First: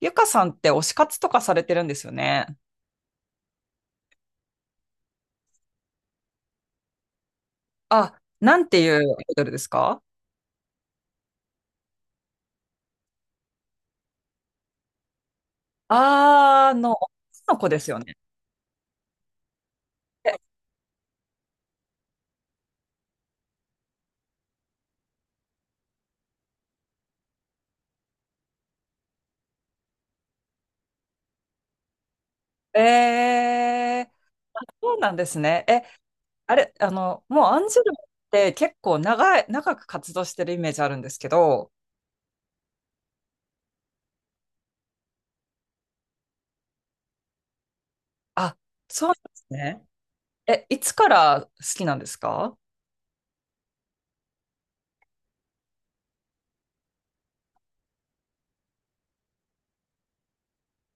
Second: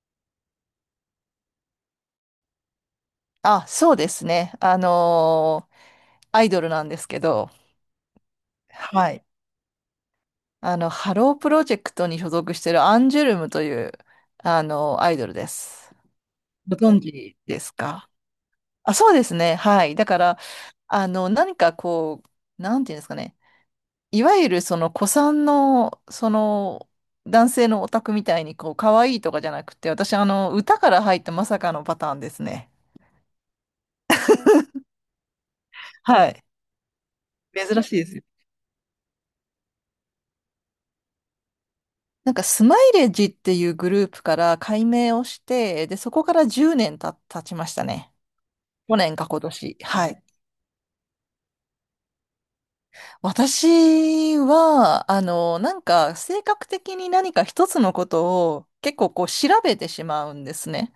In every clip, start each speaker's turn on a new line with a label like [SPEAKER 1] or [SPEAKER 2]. [SPEAKER 1] ゆかさんって推し活とかされてるんですよね。
[SPEAKER 2] あ、そうですね。アイドルなんですけど、
[SPEAKER 1] あ、なんていうア
[SPEAKER 2] は
[SPEAKER 1] イ
[SPEAKER 2] い。
[SPEAKER 1] ドルですか？
[SPEAKER 2] ハロープロジェクトに所属してるアンジュルムという、あのアイドルです。ご存知
[SPEAKER 1] 女の
[SPEAKER 2] で
[SPEAKER 1] 子
[SPEAKER 2] す
[SPEAKER 1] ですよ
[SPEAKER 2] か？
[SPEAKER 1] ね。
[SPEAKER 2] あ、そうですね。はい。だから、あの、何かこう、なんていうんですかね。いわゆるその古参の、その、男性のオタクみたいに、こう、可愛いとかじゃなくて、私、あの、歌から入ったまさかのパターンですね。
[SPEAKER 1] え、そうなんですね。え、
[SPEAKER 2] はい。
[SPEAKER 1] あれ、もうアンジ
[SPEAKER 2] 珍
[SPEAKER 1] ュル
[SPEAKER 2] しい
[SPEAKER 1] ム
[SPEAKER 2] ですよ。
[SPEAKER 1] って結構長く活動してるイメージあるんですけど、
[SPEAKER 2] なんかスマイレージっていうグループから改名をして、で、そこから10年経ちましたね。
[SPEAKER 1] あ、
[SPEAKER 2] 去
[SPEAKER 1] そうなん
[SPEAKER 2] 年
[SPEAKER 1] で
[SPEAKER 2] か今
[SPEAKER 1] す
[SPEAKER 2] 年。
[SPEAKER 1] ね。
[SPEAKER 2] はい。
[SPEAKER 1] え、いつから好きなんですか？
[SPEAKER 2] 私は、あの、なんか性格的に何か一つのことを結構こう調べてしまうんですね。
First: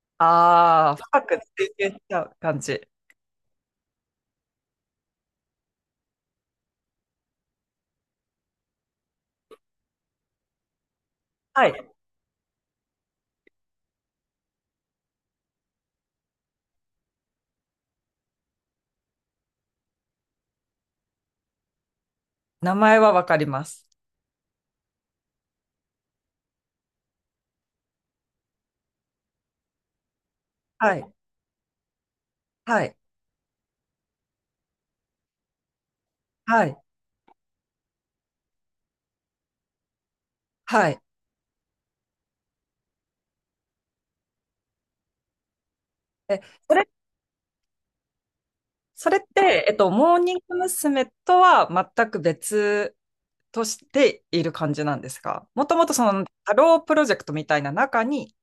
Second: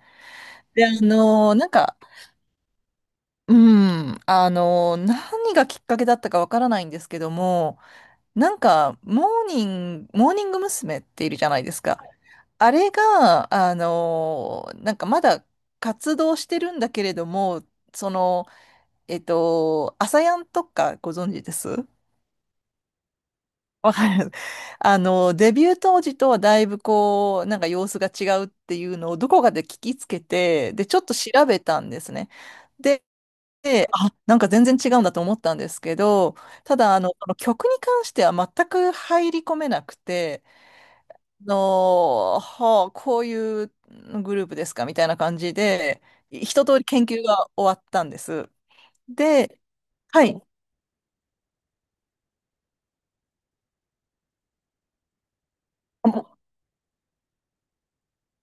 [SPEAKER 2] で、あ
[SPEAKER 1] ああー、深く
[SPEAKER 2] の、なん
[SPEAKER 1] 追求し
[SPEAKER 2] か、
[SPEAKER 1] ちゃう感じ。
[SPEAKER 2] うん、あの、何がきっかけだったかわからないんですけども、なんか、モーニング娘。っているじゃない
[SPEAKER 1] は
[SPEAKER 2] です
[SPEAKER 1] い。
[SPEAKER 2] か。あれが、なんかまだ活動してるんだけれども、その、えっと、アサヤンとかご存知です？
[SPEAKER 1] 名前はわかります。
[SPEAKER 2] わかる。あの、デビュー当時とはだいぶこう、なんか様子が違うっていうのをどこかで聞きつけて、で、ち
[SPEAKER 1] は
[SPEAKER 2] ょ
[SPEAKER 1] い。
[SPEAKER 2] っと調べたんですね。
[SPEAKER 1] はい。
[SPEAKER 2] で、あ、なんか全然違うんだと思ったんですけど、
[SPEAKER 1] は
[SPEAKER 2] た
[SPEAKER 1] い。
[SPEAKER 2] だ、あの、この曲に関しては全く入り込めなくて、
[SPEAKER 1] はい。
[SPEAKER 2] の、はあ、こういうグループですかみたいな感じで、
[SPEAKER 1] え、
[SPEAKER 2] 一
[SPEAKER 1] そ
[SPEAKER 2] 通り
[SPEAKER 1] れ
[SPEAKER 2] 研究が終わったんです。
[SPEAKER 1] それっ
[SPEAKER 2] で、
[SPEAKER 1] て、モー
[SPEAKER 2] は
[SPEAKER 1] ニン
[SPEAKER 2] い。
[SPEAKER 1] グ娘。とは全く別としている感じなんですか？もともとそのハロープロジェクトみたいな中に、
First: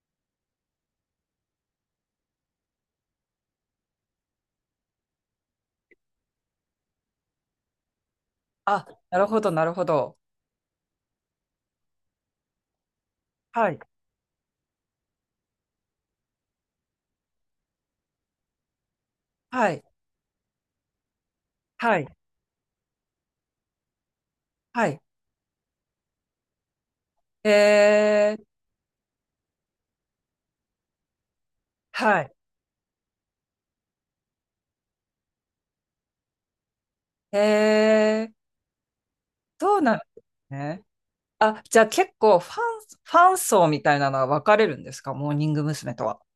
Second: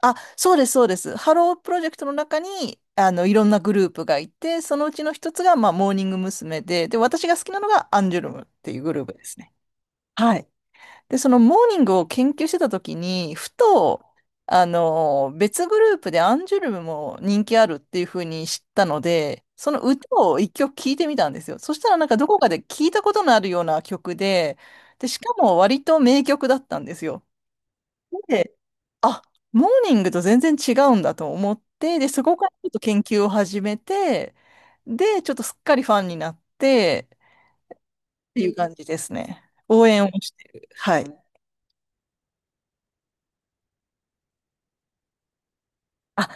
[SPEAKER 2] あ、そうです、そうです。ハロープロジェクトの中に、あの、いろんなグループがいて、そのうちの一つが、まあ、モーニング娘。で、で、私が好きなのがアンジュルムっていう
[SPEAKER 1] あ、
[SPEAKER 2] グループ
[SPEAKER 1] な
[SPEAKER 2] で
[SPEAKER 1] る
[SPEAKER 2] す
[SPEAKER 1] ほど、
[SPEAKER 2] ね。
[SPEAKER 1] なるほど。
[SPEAKER 2] はい。で、そのモーニングを研究してた時に、ふ
[SPEAKER 1] はい、
[SPEAKER 2] と、あの、別グループでアンジュルムも人気あるっていうふうに知ったので、
[SPEAKER 1] は
[SPEAKER 2] その
[SPEAKER 1] い、
[SPEAKER 2] 歌を一曲聴いてみたんですよ。そしたら
[SPEAKER 1] は
[SPEAKER 2] な
[SPEAKER 1] い、
[SPEAKER 2] んかどこかで聞いたことのあるような曲で、
[SPEAKER 1] はい。
[SPEAKER 2] で、しかも割と名曲だったんですよ。
[SPEAKER 1] えー、
[SPEAKER 2] で、あ、モーニングと全然違うんだと思って、で、
[SPEAKER 1] は
[SPEAKER 2] そ
[SPEAKER 1] い。
[SPEAKER 2] こからちょっと研究を始めて、で、ちょっとすっかりファンになって、
[SPEAKER 1] えー、
[SPEAKER 2] っていう感じですね。
[SPEAKER 1] どう
[SPEAKER 2] 応
[SPEAKER 1] なんで
[SPEAKER 2] 援を
[SPEAKER 1] す
[SPEAKER 2] してる。
[SPEAKER 1] ね。
[SPEAKER 2] はい。
[SPEAKER 1] あ、じゃあ結構ファン層みたいなのは分かれるんですか？モーニング娘。とは。
[SPEAKER 2] あ、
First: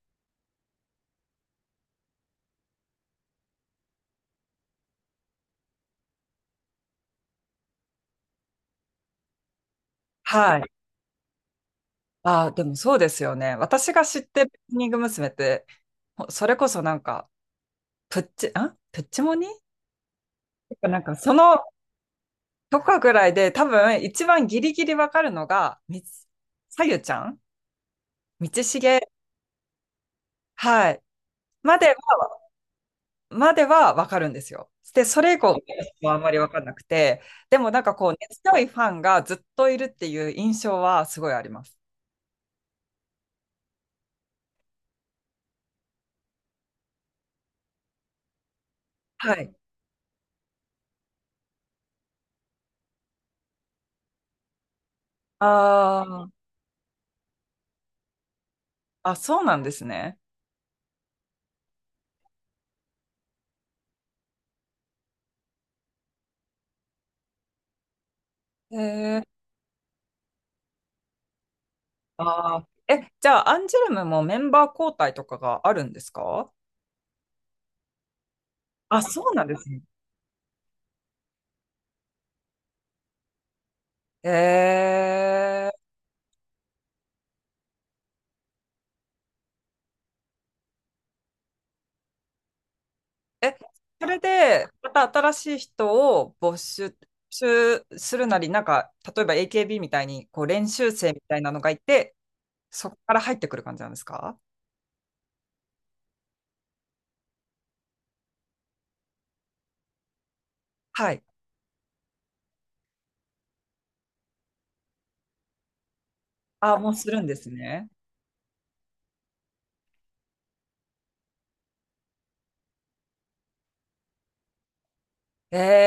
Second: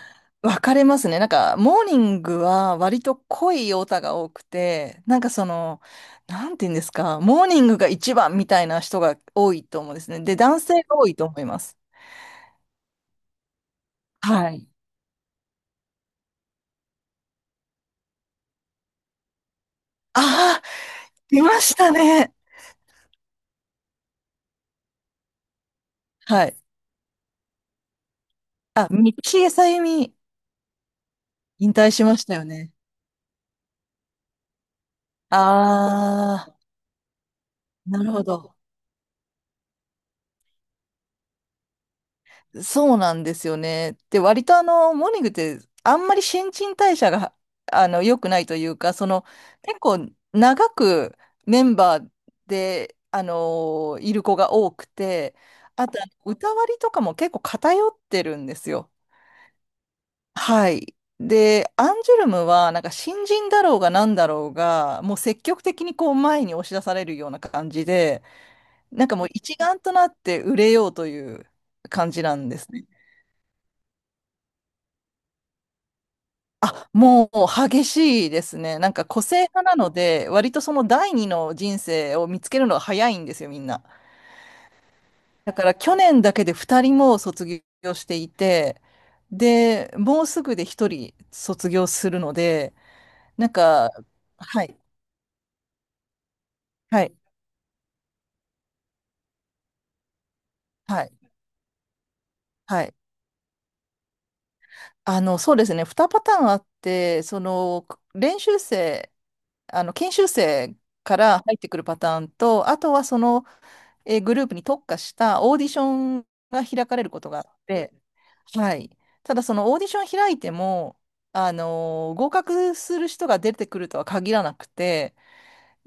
[SPEAKER 2] 分かれますね。なんか、モーニングは割と濃いオタが多くて、なんかその、なんて言うんですか、モーニングが一番みたいな人が多いと思うんですね。で、
[SPEAKER 1] は
[SPEAKER 2] 男
[SPEAKER 1] い。
[SPEAKER 2] 性が多いと思います。
[SPEAKER 1] あ、でもそうですよね。私が知って
[SPEAKER 2] は
[SPEAKER 1] る
[SPEAKER 2] い。
[SPEAKER 1] モーニング娘。って、ほそれこそなんか、プッチモニ
[SPEAKER 2] ああ、
[SPEAKER 1] なんかそ
[SPEAKER 2] 出ま
[SPEAKER 1] の
[SPEAKER 2] したね。
[SPEAKER 1] とかぐらいで多分一番ギリギリわかるのが、みつ
[SPEAKER 2] はい。
[SPEAKER 1] さゆちゃん道
[SPEAKER 2] あ、道
[SPEAKER 1] 重、
[SPEAKER 2] 枝さゆみ、
[SPEAKER 1] はい。
[SPEAKER 2] 引
[SPEAKER 1] まで
[SPEAKER 2] 退
[SPEAKER 1] は、
[SPEAKER 2] しましたよね。
[SPEAKER 1] まではわかるんですよ。で、それ以降はあんまりわ
[SPEAKER 2] ああ、
[SPEAKER 1] かんなくて、でもなんか
[SPEAKER 2] な
[SPEAKER 1] こ
[SPEAKER 2] る
[SPEAKER 1] う、
[SPEAKER 2] ほ
[SPEAKER 1] 根
[SPEAKER 2] ど。
[SPEAKER 1] 強いファンがずっといるっていう印象はすごいあります。
[SPEAKER 2] そうなんですよね。で、割とあの、モーニングってあんまり新陳代謝が、あの、良くないというか、その、
[SPEAKER 1] はい。
[SPEAKER 2] 結構長くメンバーで、あの、いる子が多くて、
[SPEAKER 1] あ
[SPEAKER 2] あと、
[SPEAKER 1] ー
[SPEAKER 2] 歌割りとかも結構偏ってるんですよ。
[SPEAKER 1] あ、そうなんですね。
[SPEAKER 2] はい。で、アンジュルムは、なんか新人だろうが何だろうが、もう積極的にこう前に押し出されるような感じで、
[SPEAKER 1] へ
[SPEAKER 2] なんか
[SPEAKER 1] え。
[SPEAKER 2] もう一丸となって売れようという感じなんで
[SPEAKER 1] あー
[SPEAKER 2] すね。
[SPEAKER 1] え、じゃあ、アンジュルムもメンバー交代とかがあるんですか？
[SPEAKER 2] あ、もう激しいですね。なん
[SPEAKER 1] あ、
[SPEAKER 2] か個
[SPEAKER 1] そう
[SPEAKER 2] 性
[SPEAKER 1] なんで
[SPEAKER 2] 派
[SPEAKER 1] す
[SPEAKER 2] な
[SPEAKER 1] ね。
[SPEAKER 2] ので、割とその第二の人生を見つけるのが早いんですよ、みんな。
[SPEAKER 1] え
[SPEAKER 2] だか
[SPEAKER 1] え。
[SPEAKER 2] ら去年だけで二人も卒業していて、で、もうすぐで一人卒業するので、なん
[SPEAKER 1] え、
[SPEAKER 2] か、
[SPEAKER 1] それ
[SPEAKER 2] は
[SPEAKER 1] で、
[SPEAKER 2] い、
[SPEAKER 1] また新しい人を募
[SPEAKER 2] はい、
[SPEAKER 1] 集するなり、なんか、例えば AKB みたいに、こう、練習
[SPEAKER 2] は
[SPEAKER 1] 生
[SPEAKER 2] い、
[SPEAKER 1] みたいなのがいて、
[SPEAKER 2] は
[SPEAKER 1] そ
[SPEAKER 2] い。
[SPEAKER 1] こから入ってくる感じなんですか？
[SPEAKER 2] あの、そうですね、二パターンあって、その、練習生、あの、研修生
[SPEAKER 1] は
[SPEAKER 2] か
[SPEAKER 1] い。
[SPEAKER 2] ら入ってくるパターンと、あとはその、グループに特化したオーディションが
[SPEAKER 1] あ、
[SPEAKER 2] 開
[SPEAKER 1] もう
[SPEAKER 2] かれ
[SPEAKER 1] す
[SPEAKER 2] るこ
[SPEAKER 1] るん
[SPEAKER 2] と
[SPEAKER 1] で
[SPEAKER 2] があっ
[SPEAKER 1] すね。
[SPEAKER 2] て、はい。ただそのオーディション開いても、合格する人が出てくるとは限らなくて、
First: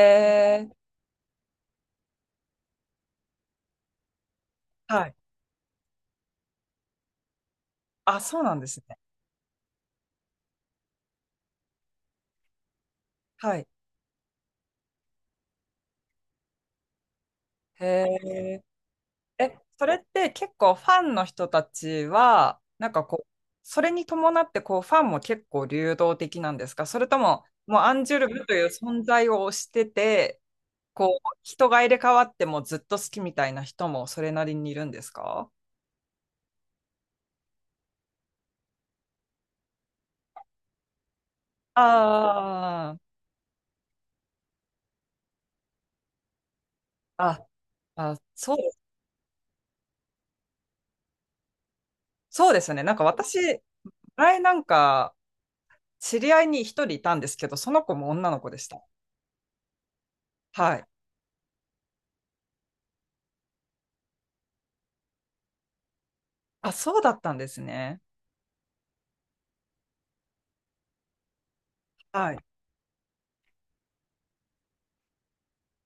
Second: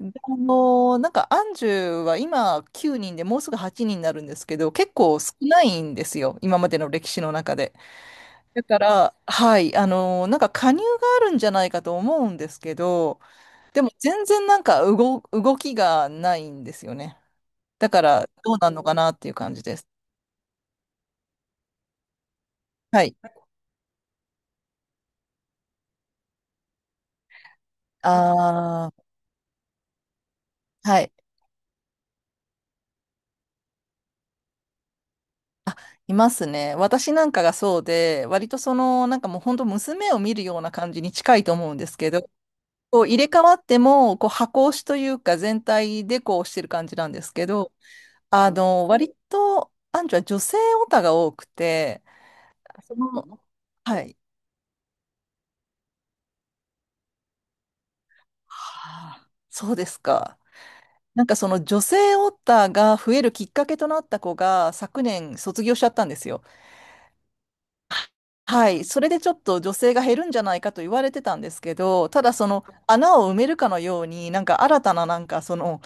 [SPEAKER 2] でなんかアンジュは今9人でもうすぐ8人にんになるんですけど、結
[SPEAKER 1] はい。
[SPEAKER 2] 構少ないんですよ、今までの歴史の中で。
[SPEAKER 1] あ、そうなん
[SPEAKER 2] だ
[SPEAKER 1] で
[SPEAKER 2] か
[SPEAKER 1] すね。
[SPEAKER 2] ら、はい、なんか加入があるんじゃないかと思うんですけど、
[SPEAKER 1] はい。
[SPEAKER 2] でも全然動きがないんですよね。
[SPEAKER 1] へ
[SPEAKER 2] だからどう
[SPEAKER 1] え。
[SPEAKER 2] なるのかなっていう感
[SPEAKER 1] え、
[SPEAKER 2] じで
[SPEAKER 1] そ
[SPEAKER 2] す。
[SPEAKER 1] れって結構ファンの人たちは、なん
[SPEAKER 2] は
[SPEAKER 1] か
[SPEAKER 2] い。
[SPEAKER 1] こう、それに伴ってこうファンも結構流動的なんですか？それとも、もうアンジュルムという
[SPEAKER 2] あ
[SPEAKER 1] 存
[SPEAKER 2] あ、
[SPEAKER 1] 在を推してて、
[SPEAKER 2] はい。
[SPEAKER 1] こう、人が入れ替わってもずっと好きみたいな人もそれなりにいるんですか？
[SPEAKER 2] あ、いますね。私なんかがそうで、割とその、なんかもう本当娘を見るような感じに近いと思うんですけど、
[SPEAKER 1] あ
[SPEAKER 2] こう入れ替わっても、こう箱押しというか全体でこうしてる感じなんです
[SPEAKER 1] あ、
[SPEAKER 2] けど、
[SPEAKER 1] あ、あ、
[SPEAKER 2] あ
[SPEAKER 1] そう、
[SPEAKER 2] の、割と、アンジュは女性オタが多くて、
[SPEAKER 1] そうですね。な
[SPEAKER 2] そ
[SPEAKER 1] んか私、
[SPEAKER 2] の、はい。
[SPEAKER 1] 前なんか知り合いに一人いたんですけど、その子も女の子でした。
[SPEAKER 2] はあ、そうですか。
[SPEAKER 1] はい。
[SPEAKER 2] なんかその女性オタが増えるきっかけとなった子が昨年卒業しちゃったんですよ。
[SPEAKER 1] あ、そうだったんですね。
[SPEAKER 2] はい、それでちょっと女性が減るんじゃないかと言われてたんですけど、た
[SPEAKER 1] は
[SPEAKER 2] だ
[SPEAKER 1] い。
[SPEAKER 2] その穴を埋めるかのように、なんか新たななんかその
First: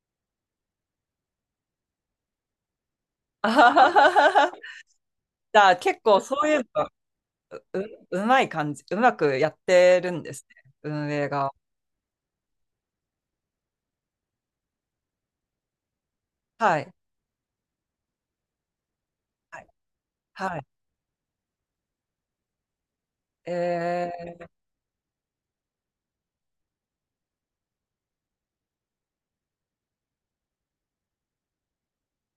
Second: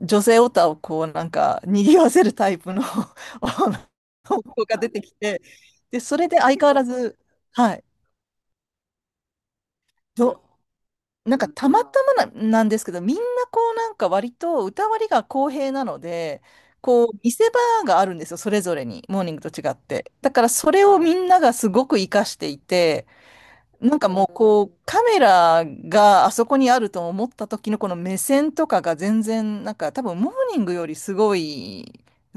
[SPEAKER 2] 女性オタをこうなんか賑わせるタイプの
[SPEAKER 1] あ ははは
[SPEAKER 2] 男が出てきて、
[SPEAKER 1] じゃあ
[SPEAKER 2] で、
[SPEAKER 1] 結
[SPEAKER 2] そ
[SPEAKER 1] 構
[SPEAKER 2] れ
[SPEAKER 1] そ
[SPEAKER 2] で
[SPEAKER 1] ういう
[SPEAKER 2] 相
[SPEAKER 1] の
[SPEAKER 2] 変わら
[SPEAKER 1] が
[SPEAKER 2] ず、は
[SPEAKER 1] う、
[SPEAKER 2] い、
[SPEAKER 1] うまい感じ、うまくやってるんで
[SPEAKER 2] ど、
[SPEAKER 1] すね、運営
[SPEAKER 2] なんか
[SPEAKER 1] が。
[SPEAKER 2] たまたまな、なんですけど、みんなこうなんか割と歌割りが公平なので、
[SPEAKER 1] はい。
[SPEAKER 2] こう見せ場があるんですよ、それぞれに、モーニングと
[SPEAKER 1] は
[SPEAKER 2] 違
[SPEAKER 1] い。
[SPEAKER 2] って。だから
[SPEAKER 1] はい。
[SPEAKER 2] それをみんながすごく活かしていて、なんか
[SPEAKER 1] え
[SPEAKER 2] もう
[SPEAKER 1] ー、
[SPEAKER 2] こうカメラがあそこにあると思った時のこの目線とかが全然なんか多分モーニングよりすごい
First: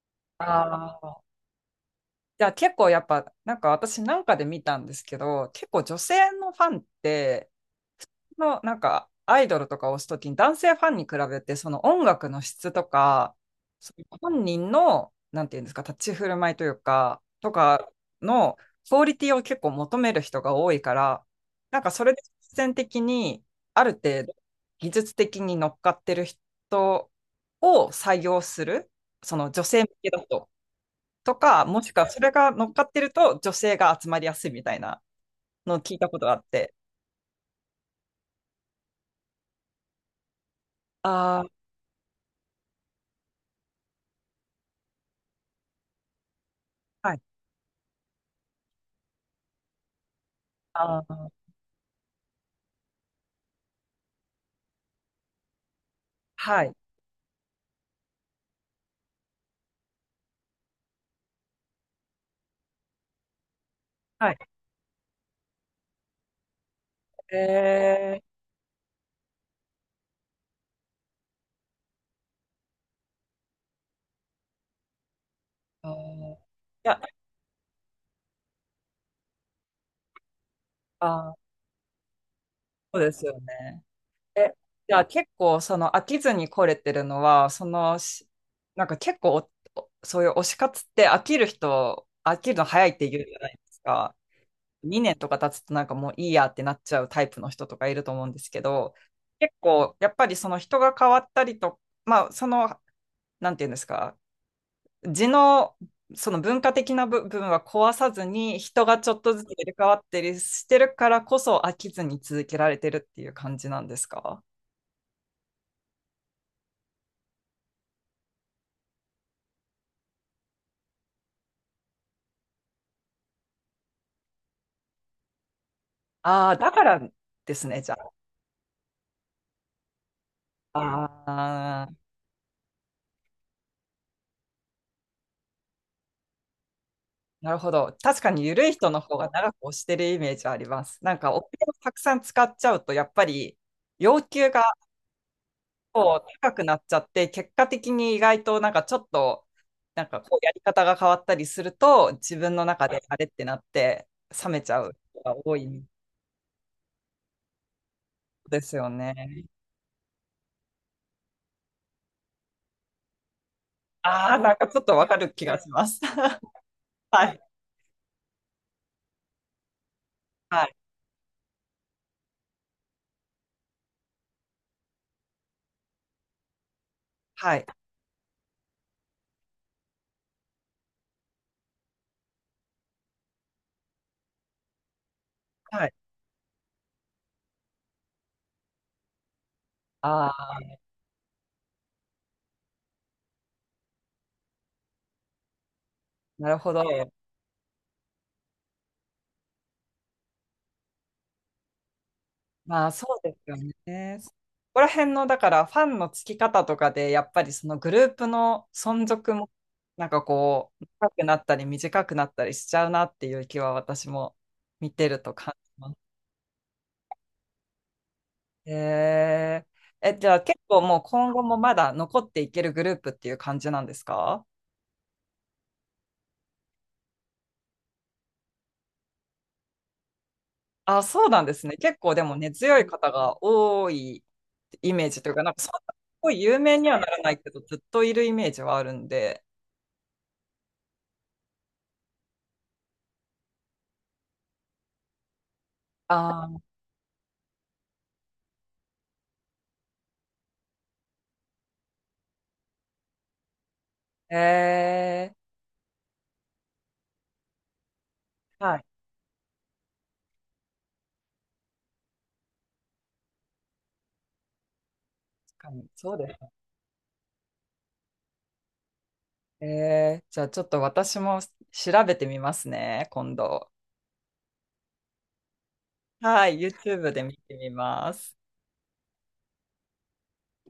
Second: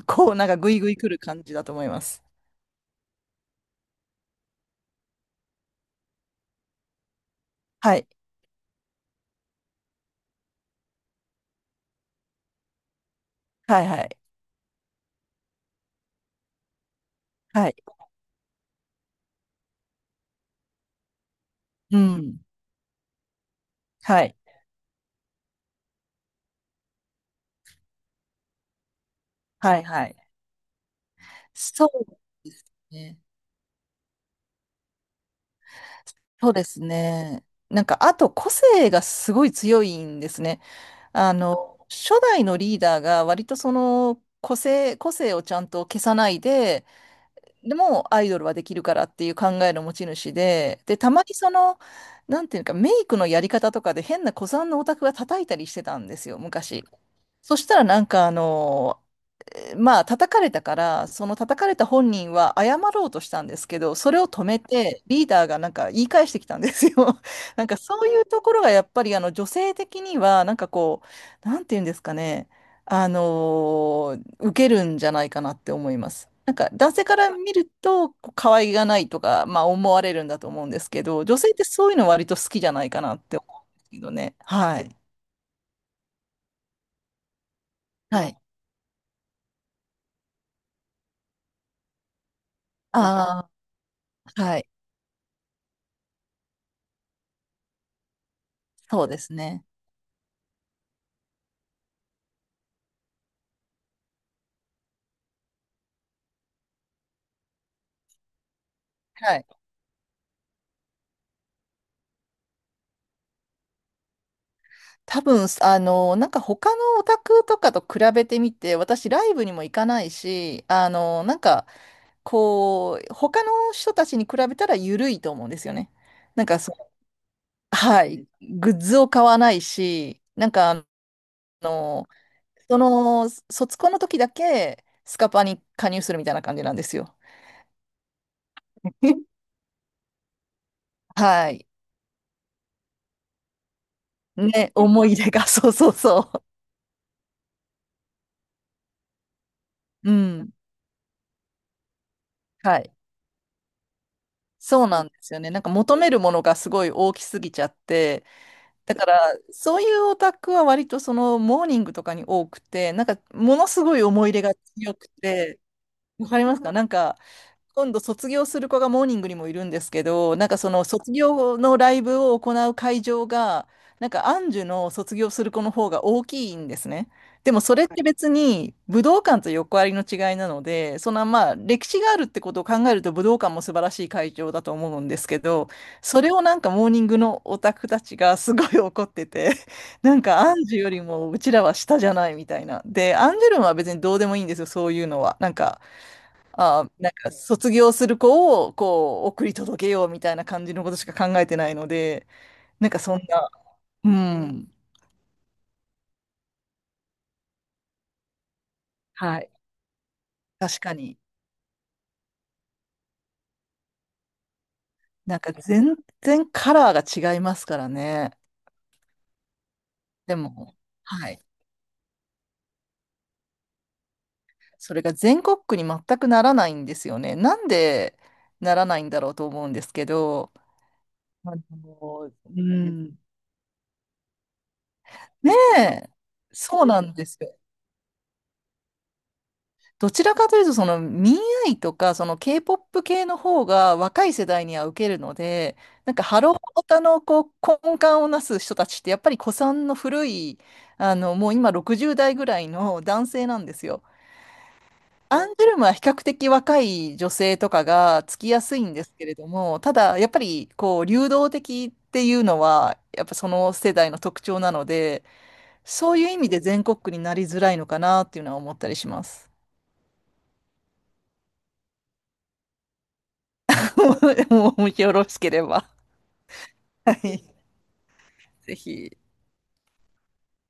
[SPEAKER 2] こう
[SPEAKER 1] あ
[SPEAKER 2] なんかグイグイ来る
[SPEAKER 1] ー、
[SPEAKER 2] 感じだと思います。
[SPEAKER 1] じゃあ結構やっぱ、なんか私なんかで見たんですけど、結構女性のファンって、
[SPEAKER 2] はい。
[SPEAKER 1] のなんかアイドルとかを推すときに男性ファンに比べてその音楽の質とか
[SPEAKER 2] はい
[SPEAKER 1] そ
[SPEAKER 2] は
[SPEAKER 1] の
[SPEAKER 2] い。
[SPEAKER 1] 本人のなんていうんですか立ち振る舞いというかと
[SPEAKER 2] はい。
[SPEAKER 1] かのクオリティを結構求める人が多いからなんか
[SPEAKER 2] う
[SPEAKER 1] それで
[SPEAKER 2] ん。
[SPEAKER 1] 実践的にある程
[SPEAKER 2] は
[SPEAKER 1] 度
[SPEAKER 2] い。
[SPEAKER 1] 技術的に乗っかってる人を採用するその女
[SPEAKER 2] は
[SPEAKER 1] 性
[SPEAKER 2] い
[SPEAKER 1] 向
[SPEAKER 2] は
[SPEAKER 1] け
[SPEAKER 2] い。
[SPEAKER 1] だととかも
[SPEAKER 2] そ
[SPEAKER 1] しく
[SPEAKER 2] う
[SPEAKER 1] はそれが
[SPEAKER 2] です
[SPEAKER 1] 乗っかってる
[SPEAKER 2] ね。
[SPEAKER 1] と女性が集まりやすいみたいなのを聞いたことがあっ
[SPEAKER 2] そうで
[SPEAKER 1] て
[SPEAKER 2] すね。なんかあと個性がすごい強いんですね。あ
[SPEAKER 1] ああ
[SPEAKER 2] の、初代のリーダーが割とその個性をちゃんと消さないで、
[SPEAKER 1] はい
[SPEAKER 2] でもアイドルはできるからっていう考えの持ち主で、で、
[SPEAKER 1] あ
[SPEAKER 2] たまに
[SPEAKER 1] あ
[SPEAKER 2] その、なんていうか、メイクのやり方とかで変な古参のオタクが叩いたりしてたんですよ、
[SPEAKER 1] はい。
[SPEAKER 2] 昔。そしたらなんかあの、まあ、叩かれたから、その叩かれた本人は謝ろうとしたんですけど、それを
[SPEAKER 1] はい。
[SPEAKER 2] 止めて、リーダーがなんか言い返してきたんですよ。
[SPEAKER 1] え
[SPEAKER 2] なんかそうい
[SPEAKER 1] ー、
[SPEAKER 2] うところがやっぱりあの女性的には、なんていうんですかね、受けるんじゃないかなって
[SPEAKER 1] あ
[SPEAKER 2] 思います。
[SPEAKER 1] ー、い
[SPEAKER 2] なんか男
[SPEAKER 1] や、
[SPEAKER 2] 性から見ると、こう可愛がないとか、まあ思われるんだと思うんですけど、
[SPEAKER 1] あ
[SPEAKER 2] 女
[SPEAKER 1] ー、
[SPEAKER 2] 性ってそういうの割と好きじゃない
[SPEAKER 1] そ
[SPEAKER 2] か
[SPEAKER 1] うで
[SPEAKER 2] なっ
[SPEAKER 1] す
[SPEAKER 2] て
[SPEAKER 1] よ
[SPEAKER 2] 思うん
[SPEAKER 1] ね。
[SPEAKER 2] ですけどね。
[SPEAKER 1] え、
[SPEAKER 2] は
[SPEAKER 1] じ
[SPEAKER 2] い。
[SPEAKER 1] ゃあ結構その飽きずに来れてるのは、その
[SPEAKER 2] は
[SPEAKER 1] し、
[SPEAKER 2] い。
[SPEAKER 1] なんか結構おおそういう推し活って飽きる人、飽きるの早いって言うじゃな
[SPEAKER 2] あ
[SPEAKER 1] いですか。
[SPEAKER 2] あ、はい。
[SPEAKER 1] 2年とか経つとなんかもういいやってなっちゃうタイプの人とかいると思うんですけど、
[SPEAKER 2] そうです
[SPEAKER 1] 結
[SPEAKER 2] ね。
[SPEAKER 1] 構やっぱりその人が変わったりと、まあその、なんていうんですか、地のその文化的な部分は壊さずに人がちょっと
[SPEAKER 2] は
[SPEAKER 1] ず
[SPEAKER 2] い。
[SPEAKER 1] つ入れ替わったりしてるからこそ飽きずに続けられてるっていう感じなんですか？
[SPEAKER 2] 多分、あの、なんか他のオタクとかと比べてみて、私ライブにも行かないし、あの、なんか、こう、他の人たちに比べたら緩いと思うんですよね。なん
[SPEAKER 1] ああー、
[SPEAKER 2] か
[SPEAKER 1] だ
[SPEAKER 2] そ
[SPEAKER 1] か
[SPEAKER 2] う、
[SPEAKER 1] らですね、じゃ
[SPEAKER 2] はい、グッズを買わないし、なんかあ
[SPEAKER 1] あ。ああ、
[SPEAKER 2] の、その、卒コンの時だけスカパに加入するみたいな感じなんですよ。
[SPEAKER 1] なるほど。確かに緩い人の方が 長く押してるイメージはあります。なんかお金
[SPEAKER 2] はい。
[SPEAKER 1] をたくさん使っちゃうと、やっぱり要求が
[SPEAKER 2] ね、思い出が、そうそうそ
[SPEAKER 1] 高くなっちゃって、結果的に意外となんかちょっと、なん
[SPEAKER 2] う。う
[SPEAKER 1] かこう
[SPEAKER 2] ん。
[SPEAKER 1] やり方が変わったりすると、自分の
[SPEAKER 2] は
[SPEAKER 1] 中
[SPEAKER 2] い。
[SPEAKER 1] であれってなって、冷めちゃ
[SPEAKER 2] そう
[SPEAKER 1] う
[SPEAKER 2] なんで
[SPEAKER 1] 人
[SPEAKER 2] す
[SPEAKER 1] が
[SPEAKER 2] よね。
[SPEAKER 1] 多
[SPEAKER 2] なんか
[SPEAKER 1] い
[SPEAKER 2] 求めるものがすごい大きすぎちゃって、
[SPEAKER 1] ですよ
[SPEAKER 2] だから、
[SPEAKER 1] ね。
[SPEAKER 2] そういうオタクは割とそのモーニングとかに多くて、なんかものすごい思い入
[SPEAKER 1] ああ、
[SPEAKER 2] れ
[SPEAKER 1] な
[SPEAKER 2] が
[SPEAKER 1] んかちょっ
[SPEAKER 2] 強
[SPEAKER 1] とわ
[SPEAKER 2] く
[SPEAKER 1] かる気が
[SPEAKER 2] て、
[SPEAKER 1] します。
[SPEAKER 2] わか りますか？なんか、
[SPEAKER 1] はい、
[SPEAKER 2] 今度卒業する子がモーニングにもいるんですけど、なんか
[SPEAKER 1] は
[SPEAKER 2] そ
[SPEAKER 1] い、
[SPEAKER 2] の卒業のライブを行う会場が、なんかアンジュの卒業する子の方が大きいんですね。で
[SPEAKER 1] は
[SPEAKER 2] も
[SPEAKER 1] い、
[SPEAKER 2] それって別に武道館と横ありの違いなので、そのまあ歴史があるってことを考えると武道館も素晴らしい会場だと思うんですけど、
[SPEAKER 1] はい。
[SPEAKER 2] それをなんかモーニングのオタクたちがすごい怒ってて、なん
[SPEAKER 1] あ
[SPEAKER 2] かア
[SPEAKER 1] あ、
[SPEAKER 2] ンジュよりもうちらは下じゃないみたいな。で、アンジュルムは別にどうでもいいんですよ、そういうのは。なんか
[SPEAKER 1] なるほ
[SPEAKER 2] あ
[SPEAKER 1] ど。
[SPEAKER 2] あ、なんか卒業する子をこう送り届けようみたいな感じのことしか考えてないので、
[SPEAKER 1] ま
[SPEAKER 2] なん
[SPEAKER 1] あ
[SPEAKER 2] か
[SPEAKER 1] そ
[SPEAKER 2] そ
[SPEAKER 1] う
[SPEAKER 2] ん
[SPEAKER 1] で
[SPEAKER 2] な、
[SPEAKER 1] すよ
[SPEAKER 2] う
[SPEAKER 1] ね。そ
[SPEAKER 2] ん、
[SPEAKER 1] こら辺の、だからファンのつき方とかで、やっぱりそのグループの存続
[SPEAKER 2] は
[SPEAKER 1] も、
[SPEAKER 2] い。
[SPEAKER 1] なんかこ
[SPEAKER 2] 確
[SPEAKER 1] う、
[SPEAKER 2] か
[SPEAKER 1] 長
[SPEAKER 2] に。
[SPEAKER 1] くなったり短くなったりしちゃうなっていう気は私も見てると
[SPEAKER 2] なんか
[SPEAKER 1] 感じま
[SPEAKER 2] 全
[SPEAKER 1] す。
[SPEAKER 2] 然カラーが違いますからね。
[SPEAKER 1] へえー。え、じゃ
[SPEAKER 2] で
[SPEAKER 1] あ結
[SPEAKER 2] も、
[SPEAKER 1] 構もう
[SPEAKER 2] は
[SPEAKER 1] 今後
[SPEAKER 2] い。
[SPEAKER 1] もまだ残っていけるグループっていう感じなんですか？
[SPEAKER 2] それが全国区に全くならないんですよね。なんでならないんだろうと思うんですけど、
[SPEAKER 1] あ、そうなん
[SPEAKER 2] あ
[SPEAKER 1] ですね。結構で
[SPEAKER 2] の、
[SPEAKER 1] も根
[SPEAKER 2] う
[SPEAKER 1] 強い方
[SPEAKER 2] ん、
[SPEAKER 1] が多いイメージというか、な
[SPEAKER 2] ね
[SPEAKER 1] んかそんなす
[SPEAKER 2] え、
[SPEAKER 1] ごい有名
[SPEAKER 2] そう
[SPEAKER 1] には
[SPEAKER 2] な
[SPEAKER 1] な
[SPEAKER 2] ん
[SPEAKER 1] ら
[SPEAKER 2] で
[SPEAKER 1] な
[SPEAKER 2] す
[SPEAKER 1] いけ
[SPEAKER 2] よ。
[SPEAKER 1] ど、ずっといるイメージはあるんで。
[SPEAKER 2] どちらかというと、その民愛とか、その K-POP 系の方が若い世代には受けるので、なんかハロー
[SPEAKER 1] あ
[SPEAKER 2] オタのこう根幹をなす人たちって、やっぱり古参の古い、あの、もう今60代ぐらいの男性なんですよ。
[SPEAKER 1] ー、へえ
[SPEAKER 2] アンジュルムは比較的若い女性とかがつきや
[SPEAKER 1] ー。は
[SPEAKER 2] すい
[SPEAKER 1] い。
[SPEAKER 2] んですけれども、ただやっぱりこう流動的っていうのは、やっぱその世代の特徴なので、
[SPEAKER 1] 確かに。
[SPEAKER 2] そ
[SPEAKER 1] そう
[SPEAKER 2] う
[SPEAKER 1] で
[SPEAKER 2] いう
[SPEAKER 1] す
[SPEAKER 2] 意味
[SPEAKER 1] ね。
[SPEAKER 2] で全国区になりづらいのかなっていうのは思ったりします。
[SPEAKER 1] じゃあちょっと私も調べてみますね、今度。
[SPEAKER 2] もしよろしければ、
[SPEAKER 1] はい、YouTube
[SPEAKER 2] は
[SPEAKER 1] で見
[SPEAKER 2] い、
[SPEAKER 1] てみます。
[SPEAKER 2] ぜひ。